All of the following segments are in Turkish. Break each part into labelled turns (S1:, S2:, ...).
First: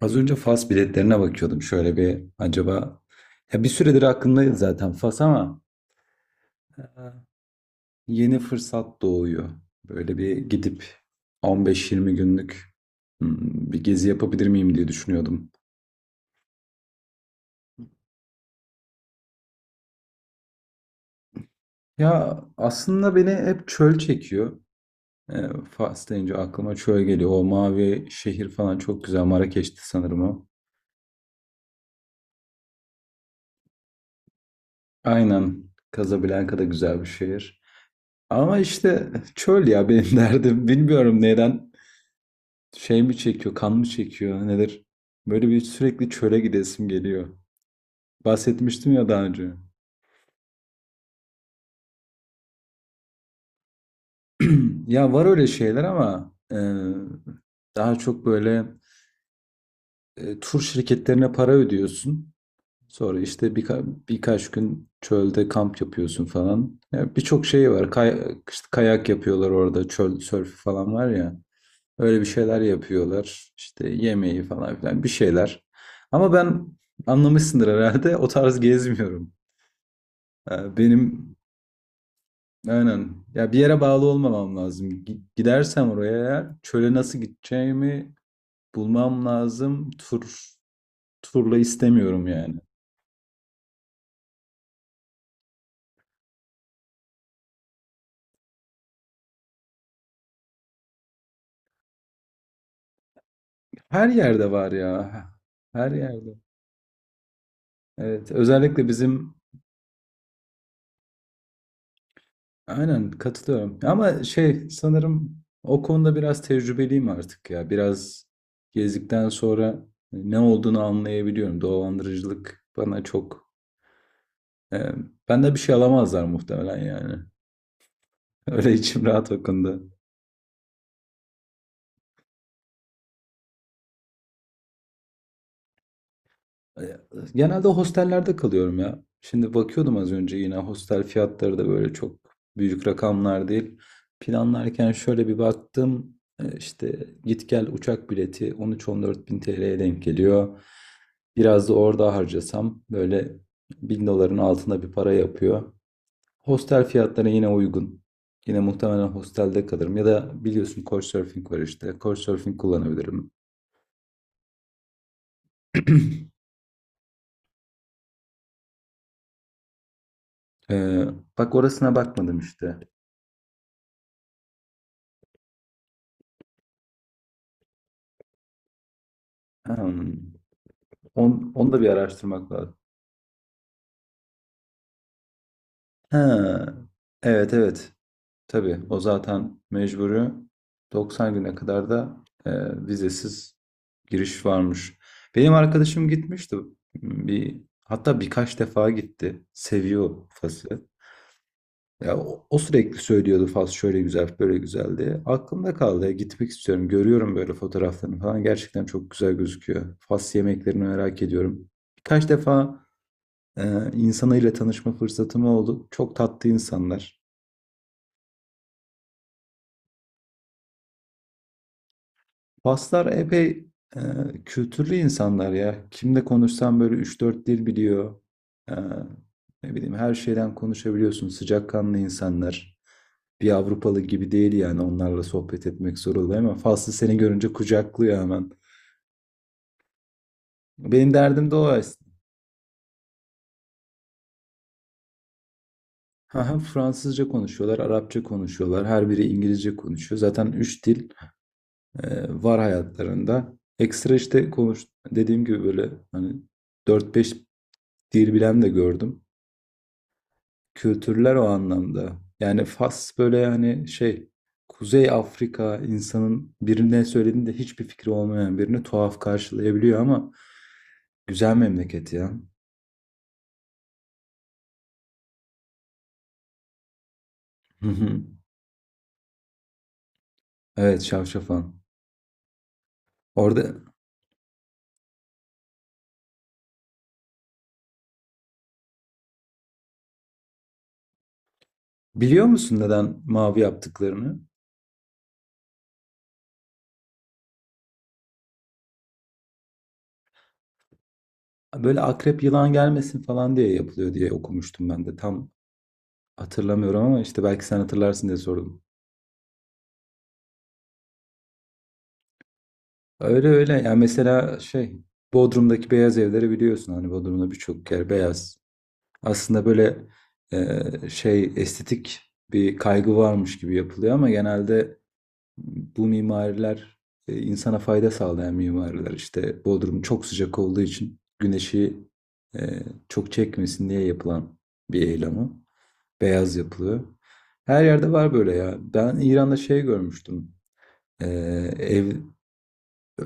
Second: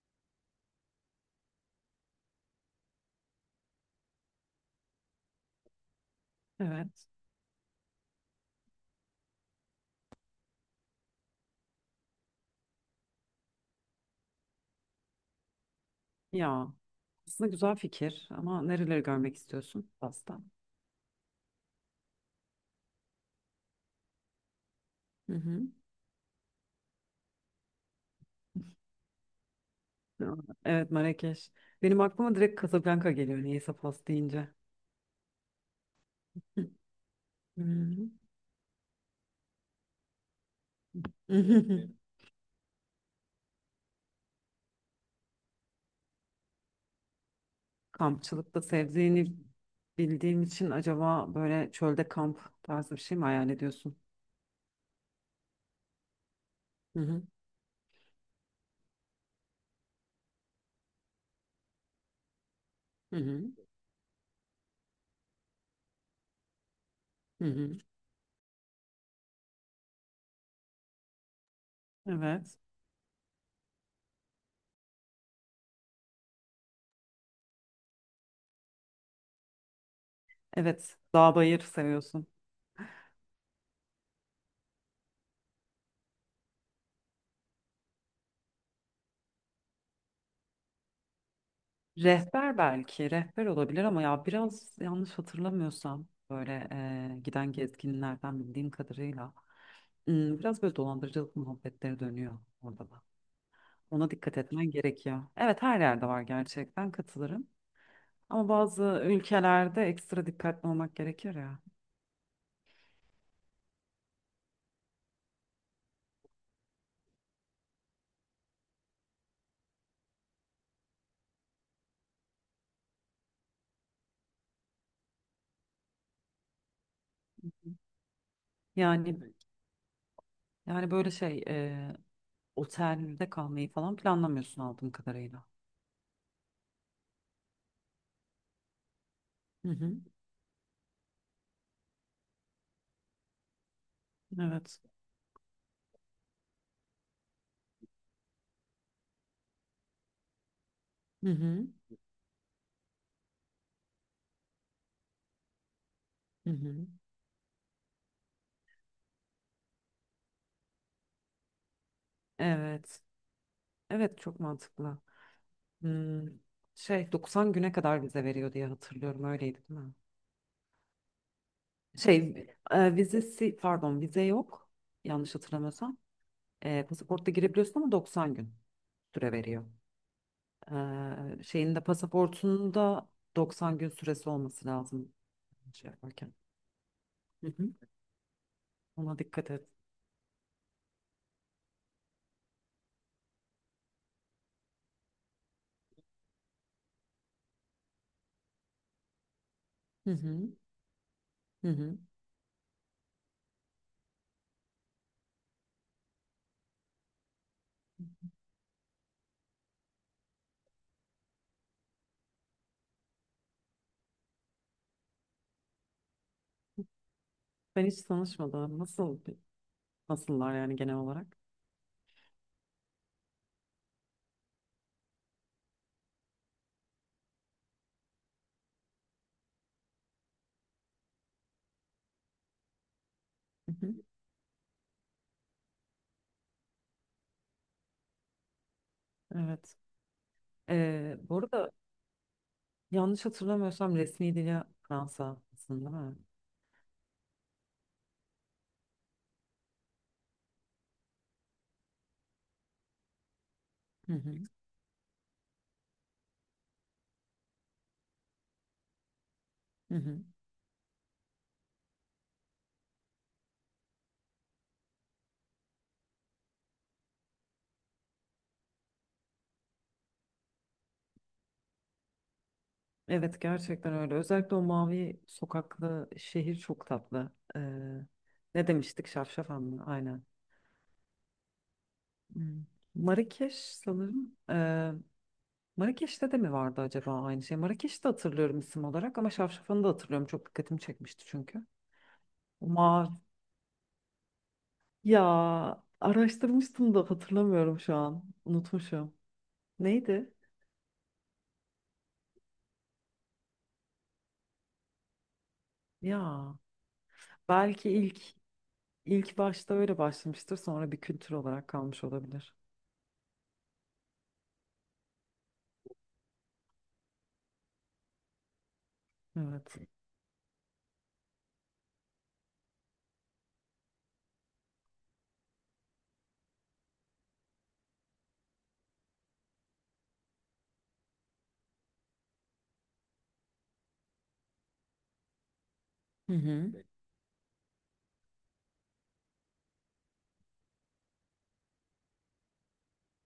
S1: Az önce Fas biletlerine bakıyordum. Şöyle bir acaba ya bir süredir aklımdaydı zaten Fas ama e,
S2: Evet.
S1: yeni fırsat doğuyor. Böyle bir gidip 15-20 günlük bir gezi yapabilir miyim diye düşünüyordum.
S2: Ya aslında güzel fikir ama nereleri görmek istiyorsun Fas'ta?
S1: Ya aslında beni hep çöl çekiyor.
S2: Hı
S1: E,
S2: hı.
S1: Fas deyince aklıma çöl geliyor. O mavi şehir falan çok güzel. Marrakeş'ti sanırım o.
S2: Evet, Marrakeş. Benim aklıma direkt Casablanca geliyor niyeyse Fas deyince.
S1: Aynen. Casablanca da güzel bir şehir.
S2: Hı
S1: Ama işte çöl ya benim derdim. Bilmiyorum neden.
S2: hı.
S1: Şey mi çekiyor, kan mı çekiyor, nedir? Böyle bir sürekli çöle gidesim geliyor.
S2: Kampçılıkta
S1: Bahsetmiştim ya daha
S2: sevdiğini
S1: önce.
S2: bildiğim için acaba böyle çölde kamp tarzı bir şey mi hayal ediyorsun?
S1: Ya var öyle şeyler ama
S2: Hı hı.
S1: daha çok böyle tur şirketlerine para ödüyorsun.
S2: Hı
S1: Sonra
S2: hı.
S1: işte birkaç gün çölde kamp yapıyorsun falan. Ya
S2: Hı
S1: birçok şey
S2: hı.
S1: var. Kay- işte kayak yapıyorlar orada, çöl sörfü falan var ya. Öyle bir
S2: Evet.
S1: şeyler yapıyorlar. İşte yemeği falan filan bir şeyler. Ama ben anlamışsındır herhalde o tarz gezmiyorum.
S2: Evet,
S1: Benim
S2: dağ bayır seviyorsun.
S1: aynen ya bir yere bağlı olmamam lazım. Gidersem oraya eğer çöle nasıl gideceğimi bulmam lazım. Turla istemiyorum
S2: Rehber
S1: yani.
S2: belki, rehber olabilir ama ya biraz yanlış hatırlamıyorsam böyle giden gezginlerden bildiğim kadarıyla biraz böyle dolandırıcılık muhabbetleri dönüyor orada da.
S1: Her
S2: Ona dikkat
S1: yerde
S2: etmen
S1: var ya.
S2: gerekiyor. Evet, her
S1: Her
S2: yerde var
S1: yerde.
S2: gerçekten, katılırım.
S1: Evet,
S2: Ama
S1: özellikle
S2: bazı
S1: bizim.
S2: ülkelerde ekstra dikkatli olmak gerekir ya.
S1: Aynen katılıyorum. Ama şey sanırım o konuda biraz tecrübeliyim artık ya. Biraz gezdikten sonra hani, ne olduğunu anlayabiliyorum. Dolandırıcılık bana çok... E, benden bir şey alamazlar muhtemelen yani. Öyle içim
S2: Yani
S1: rahat o konuda.
S2: yani böyle şey, otelde kalmayı falan planlamıyorsun aldığım kadarıyla.
S1: E, Genelde hostellerde kalıyorum ya. Şimdi
S2: Hı hı.
S1: bakıyordum az önce yine hostel fiyatları da böyle çok büyük rakamlar değil.
S2: Evet.
S1: Planlarken şöyle bir baktım. İşte git gel uçak bileti 13-14 bin TL'ye denk geliyor.
S2: Hı hı.
S1: Biraz da orada harcasam böyle 1.000 doların altında bir para yapıyor.
S2: Hı
S1: Hostel
S2: hı.
S1: fiyatları yine uygun. Yine muhtemelen hostelde kalırım. Ya da biliyorsun Couchsurfing var işte. Couchsurfing
S2: Evet.
S1: kullanabilirim.
S2: Evet, çok mantıklı. Hmm. Şey, 90 güne kadar vize veriyor diye hatırlıyorum. Öyleydi değil mi?
S1: Ee, bak orasına bakmadım
S2: Şey,
S1: işte.
S2: vizesi pardon, vize yok. Yanlış hatırlamıyorsam. Pasaportta girebiliyorsun ama 90 gün süre veriyor.
S1: Hmm.
S2: E,
S1: Onu
S2: şeyin de
S1: da bir araştırmak lazım.
S2: pasaportunda 90 gün süresi olması lazım, şey yaparken.
S1: Ha.
S2: Hı
S1: Evet
S2: hı.
S1: evet. Tabii o
S2: Ona dikkat
S1: zaten
S2: et.
S1: mecburi. 90 güne kadar da e, vizesiz giriş varmış. Benim arkadaşım gitmişti. Bir, hatta birkaç defa gitti.
S2: Hı
S1: Seviyor
S2: hı.
S1: Fas'ı.
S2: Hı hı.
S1: Ya, o sürekli söylüyordu Fas şöyle güzel böyle güzel diye. Aklımda kaldı. Ya, gitmek istiyorum. Görüyorum böyle fotoğraflarını falan. Gerçekten çok güzel gözüküyor. Fas yemeklerini merak ediyorum. Birkaç defa insanıyla tanışma fırsatım oldu. Çok tatlı insanlar.
S2: Ben hiç tanışmadım. Nasıllar yani genel olarak?
S1: Faslar epey e, kültürlü insanlar ya. Kimle konuşsam böyle üç dört dil biliyor. Ee, ne bileyim her şeyden konuşabiliyorsun. Sıcakkanlı insanlar. Bir
S2: Hı hı.
S1: Avrupalı gibi değil yani onlarla sohbet etmek zor oluyor ama Faslı seni görünce kucaklıyor hemen.
S2: Evet.
S1: Benim
S2: Bu
S1: derdim de o
S2: arada
S1: aslında.
S2: yanlış hatırlamıyorsam resmi dili Fransa aslında, değil mi?
S1: Ha, Fransızca konuşuyorlar, Arapça konuşuyorlar. Her biri İngilizce konuşuyor. Zaten üç dil var hayatlarında.
S2: Hı
S1: Ekstra
S2: hı.
S1: işte konuş dediğim gibi böyle hani dört beş dil bilen de gördüm.
S2: Hı hı.
S1: Kültürler o anlamda. Yani Fas böyle hani şey Kuzey Afrika insanın birine söylediğinde hiçbir fikri olmayan birini tuhaf karşılayabiliyor ama güzel memleket ya.
S2: Evet, gerçekten öyle. Özellikle o mavi sokaklı şehir çok tatlı.
S1: Hı hı.
S2: Ne demiştik? Şafşafan mı? Aynen.
S1: Evet Şavşafan.
S2: Hmm. Marrakeş
S1: Orada
S2: sanırım. Marrakeş'te de mi vardı acaba aynı şey? Marrakeş'te hatırlıyorum isim olarak ama Şafşafan'ı da hatırlıyorum. Çok dikkatimi çekmişti çünkü.
S1: biliyor
S2: O
S1: musun
S2: mavi.
S1: neden mavi yaptıklarını?
S2: Ya, araştırmıştım da hatırlamıyorum şu an. Unutmuşum. Neydi?
S1: Böyle akrep yılan gelmesin falan diye yapılıyor diye okumuştum ben de. Tam
S2: Ya,
S1: hatırlamıyorum ama işte belki sen
S2: belki ilk
S1: hatırlarsın diye sordum.
S2: ilk başta öyle başlamıştır, sonra bir kültür olarak kalmış olabilir.
S1: Öyle öyle. Yani mesela şey Bodrum'daki beyaz evleri biliyorsun. Hani Bodrum'da birçok yer beyaz. Aslında
S2: Evet.
S1: böyle şey estetik bir kaygı varmış gibi yapılıyor ama genelde bu mimariler insana fayda sağlayan mimariler. İşte Bodrum çok sıcak olduğu için güneşi e, çok çekmesin diye yapılan bir eylemi.
S2: Hı
S1: Beyaz
S2: hı.
S1: yapılıyor. Her yerde var böyle ya. Ben İran'da şey görmüştüm. Ee, ev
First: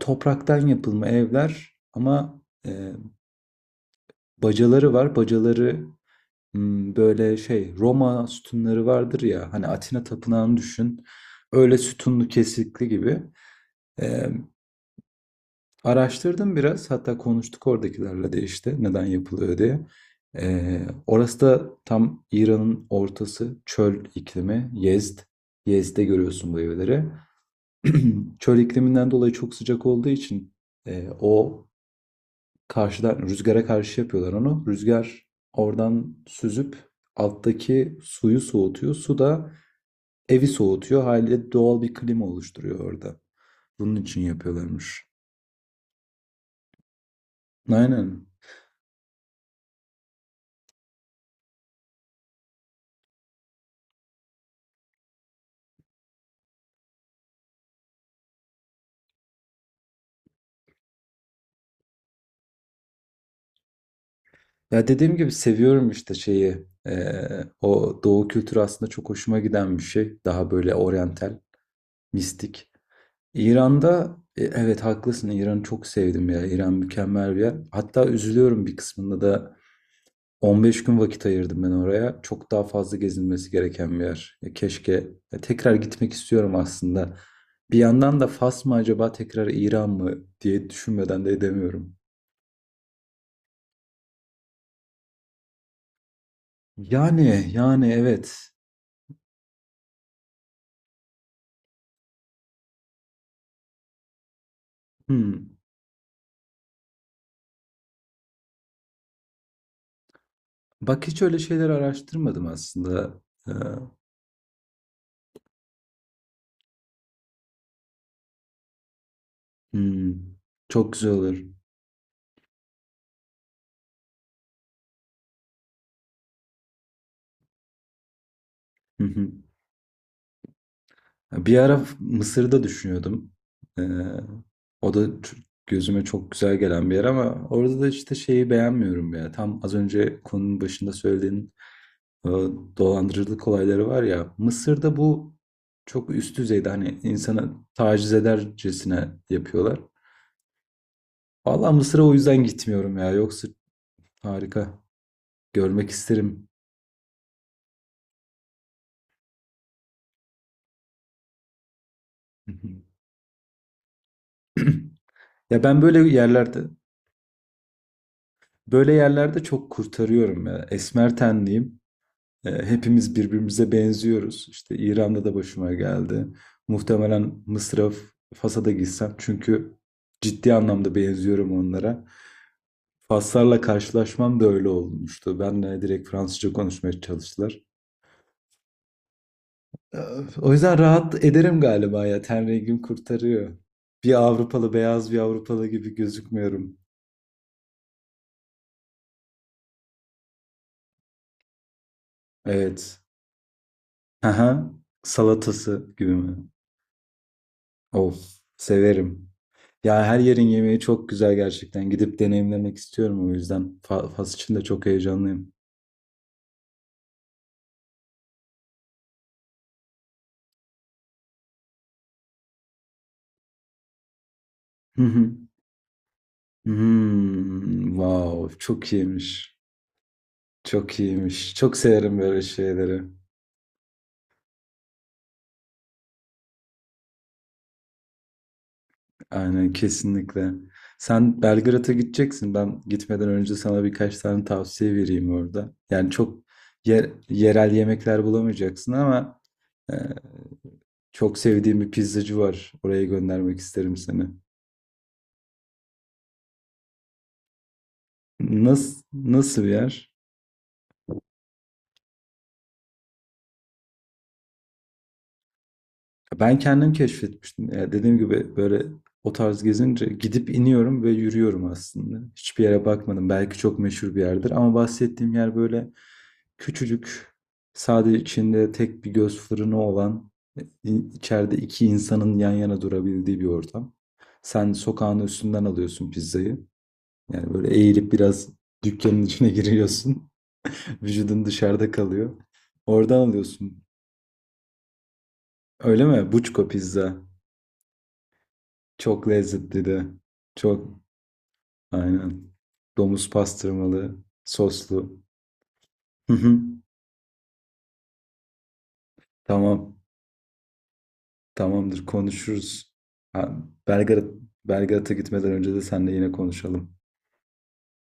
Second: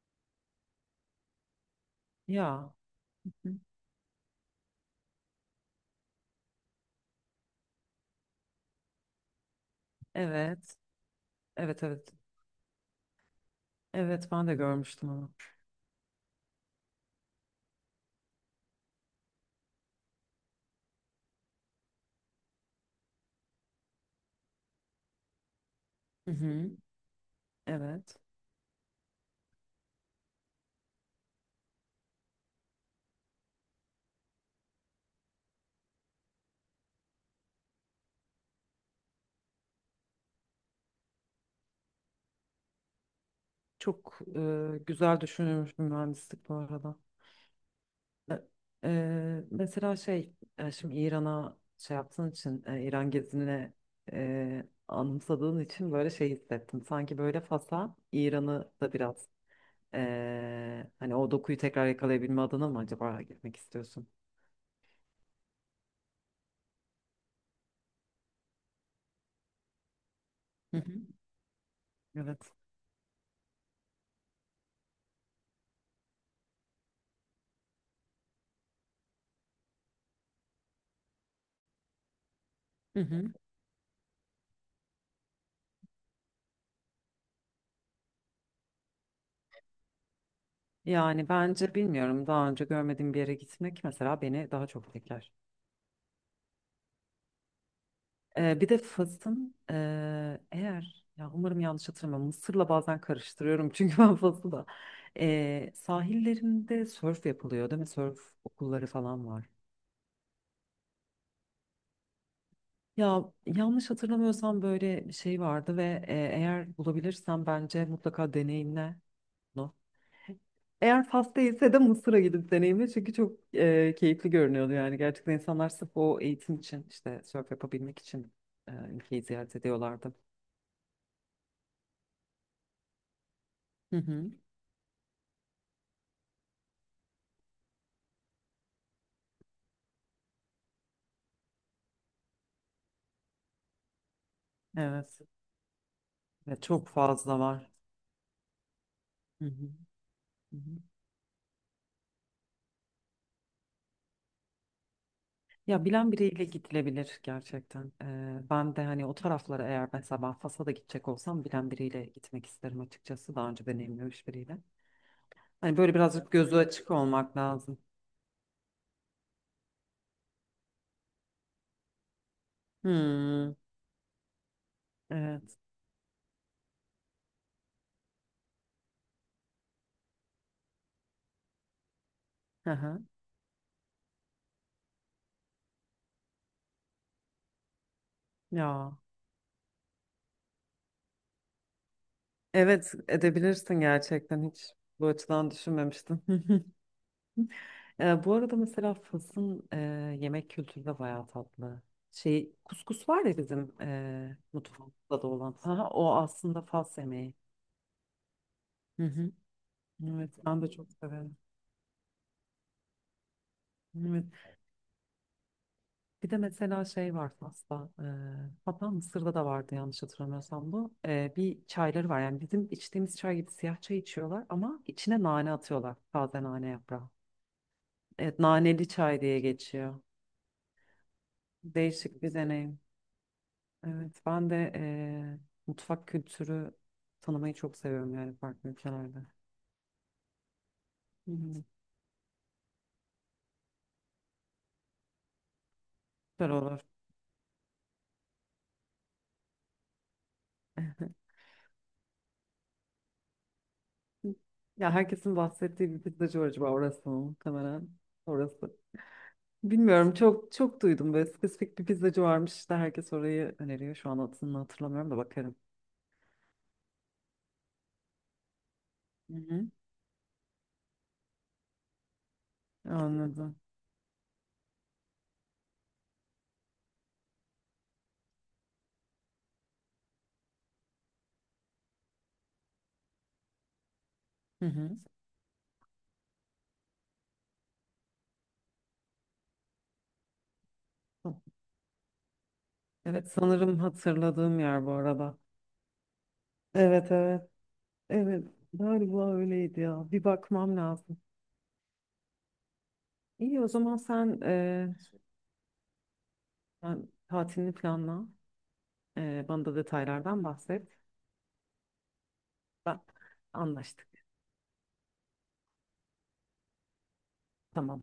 S1: Topraktan yapılma evler ama
S2: Ya.
S1: e,
S2: Hı.
S1: bacaları var. Bacaları böyle şey Roma sütunları vardır ya hani Atina tapınağını
S2: Evet.
S1: düşün. Öyle
S2: Evet, evet.
S1: sütunlu kesikli gibi.
S2: Evet,
S1: Ee,
S2: ben de görmüştüm onu.
S1: araştırdım biraz hatta konuştuk oradakilerle de işte neden yapılıyor diye. Orası da tam İran'ın ortası çöl iklimi Yezd. Yezd'de
S2: Hı
S1: görüyorsun bu
S2: hı.
S1: evleri.
S2: Evet.
S1: Çöl ikliminden dolayı çok sıcak olduğu için o karşıdan rüzgâra karşı yapıyorlar onu. Rüzgar oradan süzüp alttaki suyu soğutuyor. Su da evi soğutuyor. Haliyle doğal bir klima oluşturuyor orada. Bunun
S2: Çok
S1: için yapıyorlarmış.
S2: güzel düşünülmüş bir mühendislik bu arada.
S1: Aynen.
S2: E, Mesela şey, şimdi İran'a şey yaptığın için, İran gezine anımsadığın için böyle şey hissettim. Sanki böyle Fas'a İran'ı da biraz. Hani o dokuyu tekrar yakalayabilme adına mı acaba gitmek istiyorsun?
S1: Ya dediğim gibi seviyorum işte şeyi. O doğu kültürü aslında çok hoşuma giden bir şey. Daha böyle
S2: Hı hı.
S1: oryantal,
S2: Evet.
S1: mistik. İran'da evet haklısın. İran'ı çok sevdim ya. İran mükemmel bir yer. Hatta üzülüyorum bir kısmında da 15 gün vakit ayırdım ben oraya. Çok daha fazla
S2: Hı hı.
S1: gezilmesi gereken bir yer. Ya keşke ya tekrar gitmek istiyorum aslında. Bir yandan da Fas mı acaba tekrar İran mı diye düşünmeden
S2: Yani
S1: de
S2: bence,
S1: edemiyorum.
S2: bilmiyorum, daha önce görmediğim bir yere gitmek mesela beni daha çok etkiler.
S1: Yani evet.
S2: Bir de Fas'ın eğer, ya umarım yanlış hatırlamam, Mısır'la bazen karıştırıyorum çünkü ben Fas'ı da.
S1: Hmm.
S2: Sahillerinde sörf yapılıyor değil mi? Sörf okulları falan var.
S1: Bak hiç öyle şeyler araştırmadım aslında.
S2: Ya,
S1: Ee,
S2: yanlış hatırlamıyorsam böyle bir şey vardı ve eğer bulabilirsem bence mutlaka deneyimle bunu.
S1: hmm. Çok
S2: Eğer
S1: güzel
S2: Fas
S1: olur.
S2: değilse de Mısır'a gidip deneyimle, çünkü çok keyifli görünüyordu. Yani gerçekten insanlar sırf o eğitim için, işte sörf yapabilmek için ülkeyi ziyaret ediyorlardı.
S1: Bir ara Mısır'da düşünüyordum. Ee,
S2: Hı hı.
S1: o da gözüme çok güzel gelen bir yer ama orada da işte şeyi beğenmiyorum ya. Tam az önce konunun başında söylediğin e, dolandırıcılık olayları var ya. Mısır'da
S2: Evet.
S1: bu çok üst
S2: Ve
S1: düzeyde
S2: çok
S1: hani
S2: fazla
S1: insana
S2: var.
S1: taciz edercesine
S2: Hı hı.
S1: yapıyorlar.
S2: Hı hı.
S1: Valla Mısır'a o yüzden gitmiyorum ya. Yoksa harika.
S2: Ya,
S1: Görmek
S2: bilen biriyle
S1: isterim.
S2: gidilebilir gerçekten. E, ben de hani o taraflara, eğer mesela ben Fas'a da gidecek olsam, bilen biriyle gitmek isterim açıkçası, daha önce deneyimlemiş biriyle.
S1: Ya
S2: Hani
S1: ben
S2: böyle
S1: böyle
S2: birazcık gözü
S1: yerlerde
S2: açık olmak lazım.
S1: böyle yerlerde çok kurtarıyorum ya. Esmer tenliyim. Hepimiz
S2: Hmm,
S1: birbirimize benziyoruz. İşte İran'da da
S2: evet.
S1: başıma geldi. Muhtemelen Mısır'a, Fas'a da gitsem çünkü ciddi anlamda benziyorum onlara.
S2: Hı hı.
S1: Faslarla karşılaşmam da öyle olmuştu. Benle direkt Fransızca konuşmaya çalıştılar.
S2: Ya.
S1: E, O yüzden rahat ederim galiba ya. Ten rengim
S2: Evet,
S1: kurtarıyor.
S2: edebilirsin
S1: Bir
S2: gerçekten, hiç
S1: Avrupalı,
S2: bu
S1: beyaz bir
S2: açıdan
S1: Avrupalı gibi
S2: düşünmemiştim.
S1: gözükmüyorum.
S2: Bu arada mesela Fas'ın yemek kültürü de bayağı tatlı. Şey,
S1: Evet.
S2: kuskus var ya bizim
S1: Aha.
S2: mutfağımızda da olan. Ha,
S1: Salatası gibi
S2: o
S1: mi?
S2: aslında Fas yemeği.
S1: Of,
S2: Hı
S1: severim.
S2: hı.
S1: Ya her
S2: Evet,
S1: yerin
S2: ben de
S1: yemeği
S2: çok
S1: çok güzel
S2: severim.
S1: gerçekten. Gidip deneyimlemek istiyorum o yüzden. Fas
S2: Evet.
S1: için de çok heyecanlıyım.
S2: Bir de mesela şey var Fas'ta. E, hatta Mısır'da da vardı yanlış hatırlamıyorsam bu. E, bir çayları var, yani bizim içtiğimiz çay gibi siyah çay içiyorlar ama
S1: Hı
S2: içine
S1: hı.
S2: nane atıyorlar. Taze nane yaprağı. Evet,
S1: Wow,
S2: naneli
S1: çok
S2: çay diye
S1: iyiymiş.
S2: geçiyor.
S1: Çok iyiymiş. Çok severim
S2: Değişik bir
S1: böyle
S2: deneyim.
S1: şeyleri.
S2: Evet, ben de mutfak kültürü tanımayı çok seviyorum yani, farklı ülkelerde.
S1: Aynen kesinlikle.
S2: Hı
S1: Sen
S2: hı.
S1: Belgrad'a gideceksin. Ben gitmeden önce sana birkaç tane tavsiye vereyim orada. Yani çok
S2: Süper olur.
S1: yerel yemekler bulamayacaksın ama e, çok sevdiğim bir pizzacı var. Oraya göndermek isterim seni.
S2: Ya, herkesin bahsettiği bir pizzacı var, acaba orası mı? Muhtemelen orası.
S1: Nasıl bir yer?
S2: Bilmiyorum, çok çok duydum böyle spesifik bir pizzacı varmış, işte herkes orayı öneriyor. Şu an adını hatırlamıyorum da, bakarım.
S1: Ben kendim keşfetmiştim. Ya dediğim gibi böyle o
S2: Hı
S1: tarz
S2: hı.
S1: gezince gidip iniyorum ve yürüyorum aslında. Hiçbir yere bakmadım.
S2: Anladım.
S1: Belki çok meşhur bir yerdir ama bahsettiğim yer böyle küçücük, sadece içinde tek bir göz fırını olan, e, içeride iki insanın yan yana durabildiği bir ortam.
S2: Hı
S1: Sen
S2: hı.
S1: sokağın üstünden alıyorsun pizzayı. Yani böyle eğilip biraz dükkanın içine giriyorsun. Vücudun dışarıda kalıyor. Oradan
S2: Evet, sanırım
S1: alıyorsun.
S2: hatırladığım yer bu arada.
S1: Öyle mi? Buçko
S2: Evet,
S1: pizza.
S2: evet. Evet,
S1: Çok
S2: galiba öyleydi
S1: lezzetli de,
S2: ya. Bir bakmam
S1: çok
S2: lazım.
S1: aynen. Domuz
S2: İyi, o zaman
S1: pastırmalı,
S2: sen,
S1: soslu. Hı hı.
S2: sen tatilini planla. E, bana da
S1: Tamam.
S2: detaylardan bahset.
S1: Tamamdır konuşuruz.
S2: Ben,
S1: Ha,
S2: anlaştık.
S1: Belgrad Belgrad'a gitmeden önce de seninle yine konuşalım.
S2: Tamam.